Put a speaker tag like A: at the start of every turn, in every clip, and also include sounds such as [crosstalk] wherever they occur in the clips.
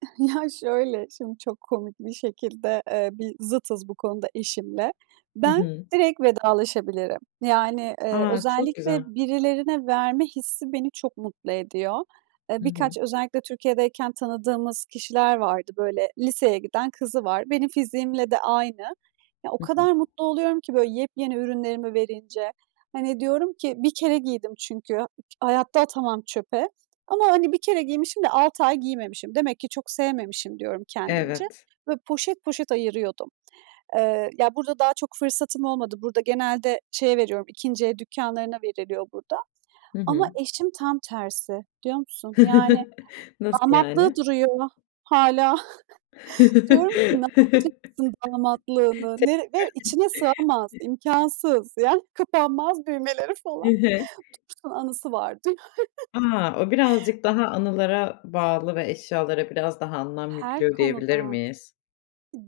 A: [chuckles] Ya şöyle, şimdi çok komik bir şekilde, eee, bir zıtız bu konuda eşimle.
B: Hı
A: Ben
B: hı.
A: direkt vedalaşabilirim. Yani, iii,
B: A, çok
A: özellikle
B: güzel.
A: "birilerine verme hissi" beni çok mutlu ediyor. Eee,
B: Hı hı.
A: birkaç, özellikle Türkiye'deyken tanıdığımız kişiler vardı, böyle, liseye giden kızı var. Benim fiziğimle de aynı. Ya o
B: Hı hı.
A: kadar mutlu oluyorum ki, böyle, yepyeni ürünlerimi verince. Hani diyorum ki: "Bir kere giydim." çünkü. Hayatta atamam çöpe ama hani 1 kere giymişim de, 6 ay giymemişim. "Demek ki, çok sevmemişim." diyorum, kendimce.
B: Evet.
A: Böyle, poşet poşet ayırıyordum. Eee, ya, burada daha, çok fırsatım olmadı. Burada genelde, şeye veriyorum, 2. el dükkânlarına veriliyor burada
B: Hı
A: ama
B: hı.
A: eşim tam tersi. Biliyor musun? Yani,
B: [chuckles] Nasıl
A: damatlığı
B: yani?
A: duruyor hâlâ. [chuckles] Diyorum ki: "Ne yapacaksın
B: [chuckles]
A: damatlığını?" Nere Ve içine sığamaz,
B: [unintelligible]
A: imkânsız. Yani, kapanmaz düğmeleri
B: Hı
A: falan.
B: hı.
A: "Dursun, anısı var." diyor.
B: A, o,
A: [chuckles]
B: birazcık daha anılara bağlı ve eşyalara biraz daha anlam
A: Her
B: yüklüyor, diyebilir
A: konuda,
B: miyiz?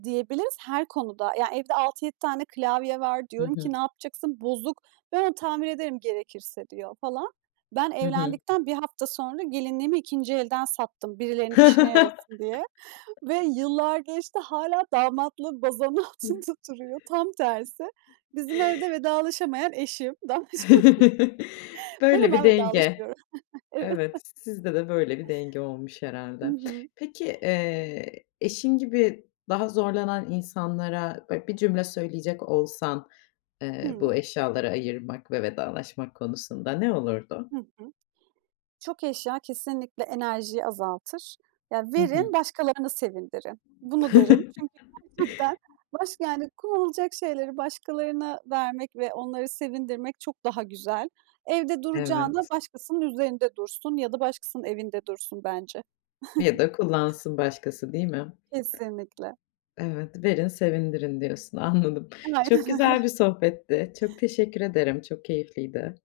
A: diyebiliriz, her konuda. Ya, evde 6, 7 tane klavye var.
B: Hı
A: Diyorum ki:
B: hı.
A: "Ne yapacaksın, bozuk." "Ben onu tamir ederim, gerekirse." diyor, falan. Ben
B: Hı hı.
A: evlendikten 1 hafta sonra gelinliğimi 2. elden sattım, birilerinin işine yarasın diye ve
B: [chuckles]
A: yıllar geçti hâlâ damatlığı bazanın altında duruyor. Tam tersi,
B: [chuckles]
A: bizim evde vedalaşamayan eşim. [chuckles]
B: [chuckles]
A: [unintelligible] Ben
B: Böyle bir
A: hemen
B: denge.
A: vedalaşıyorum. Evet.
B: Evet, sizde de böyle bir denge olmuş
A: Hı
B: herhâlde.
A: hı.
B: Peki, eee, eşin gibi daha zorlanan insanlara böyle bir cümle söyleyecek olsan, eee, bu
A: Hımm.
B: eşyaları ayırmak ve vedalaşmak konusunda, ne olurdu?
A: Hı hı. Çok eşya, kesinlikle enerjiyi azaltır. Ya,
B: Hı hı.
A: verin başkalarını sevindirin. Bunu derim. Çünkü gerçekten baş
B: [chuckles]
A: yani kullanılacak şeyleri başkalarına vermek ve onları sevindirmek çok daha güzel. Evde duracağına,
B: Evet.
A: başkasının üzerinde dursun ya da başkasının evinde dursun bence.
B: Ya
A: [chuckles]
B: da kullansın başkası, değil mi?
A: Kesinlikle.
B: Evet, "verin, sevindirin" diyorsun, anladım.
A: [unintelligible]
B: Çok
A: Aynen öyle.
B: güzel bir sohbetti. Çok teşekkür ederim, çok keyifliydi.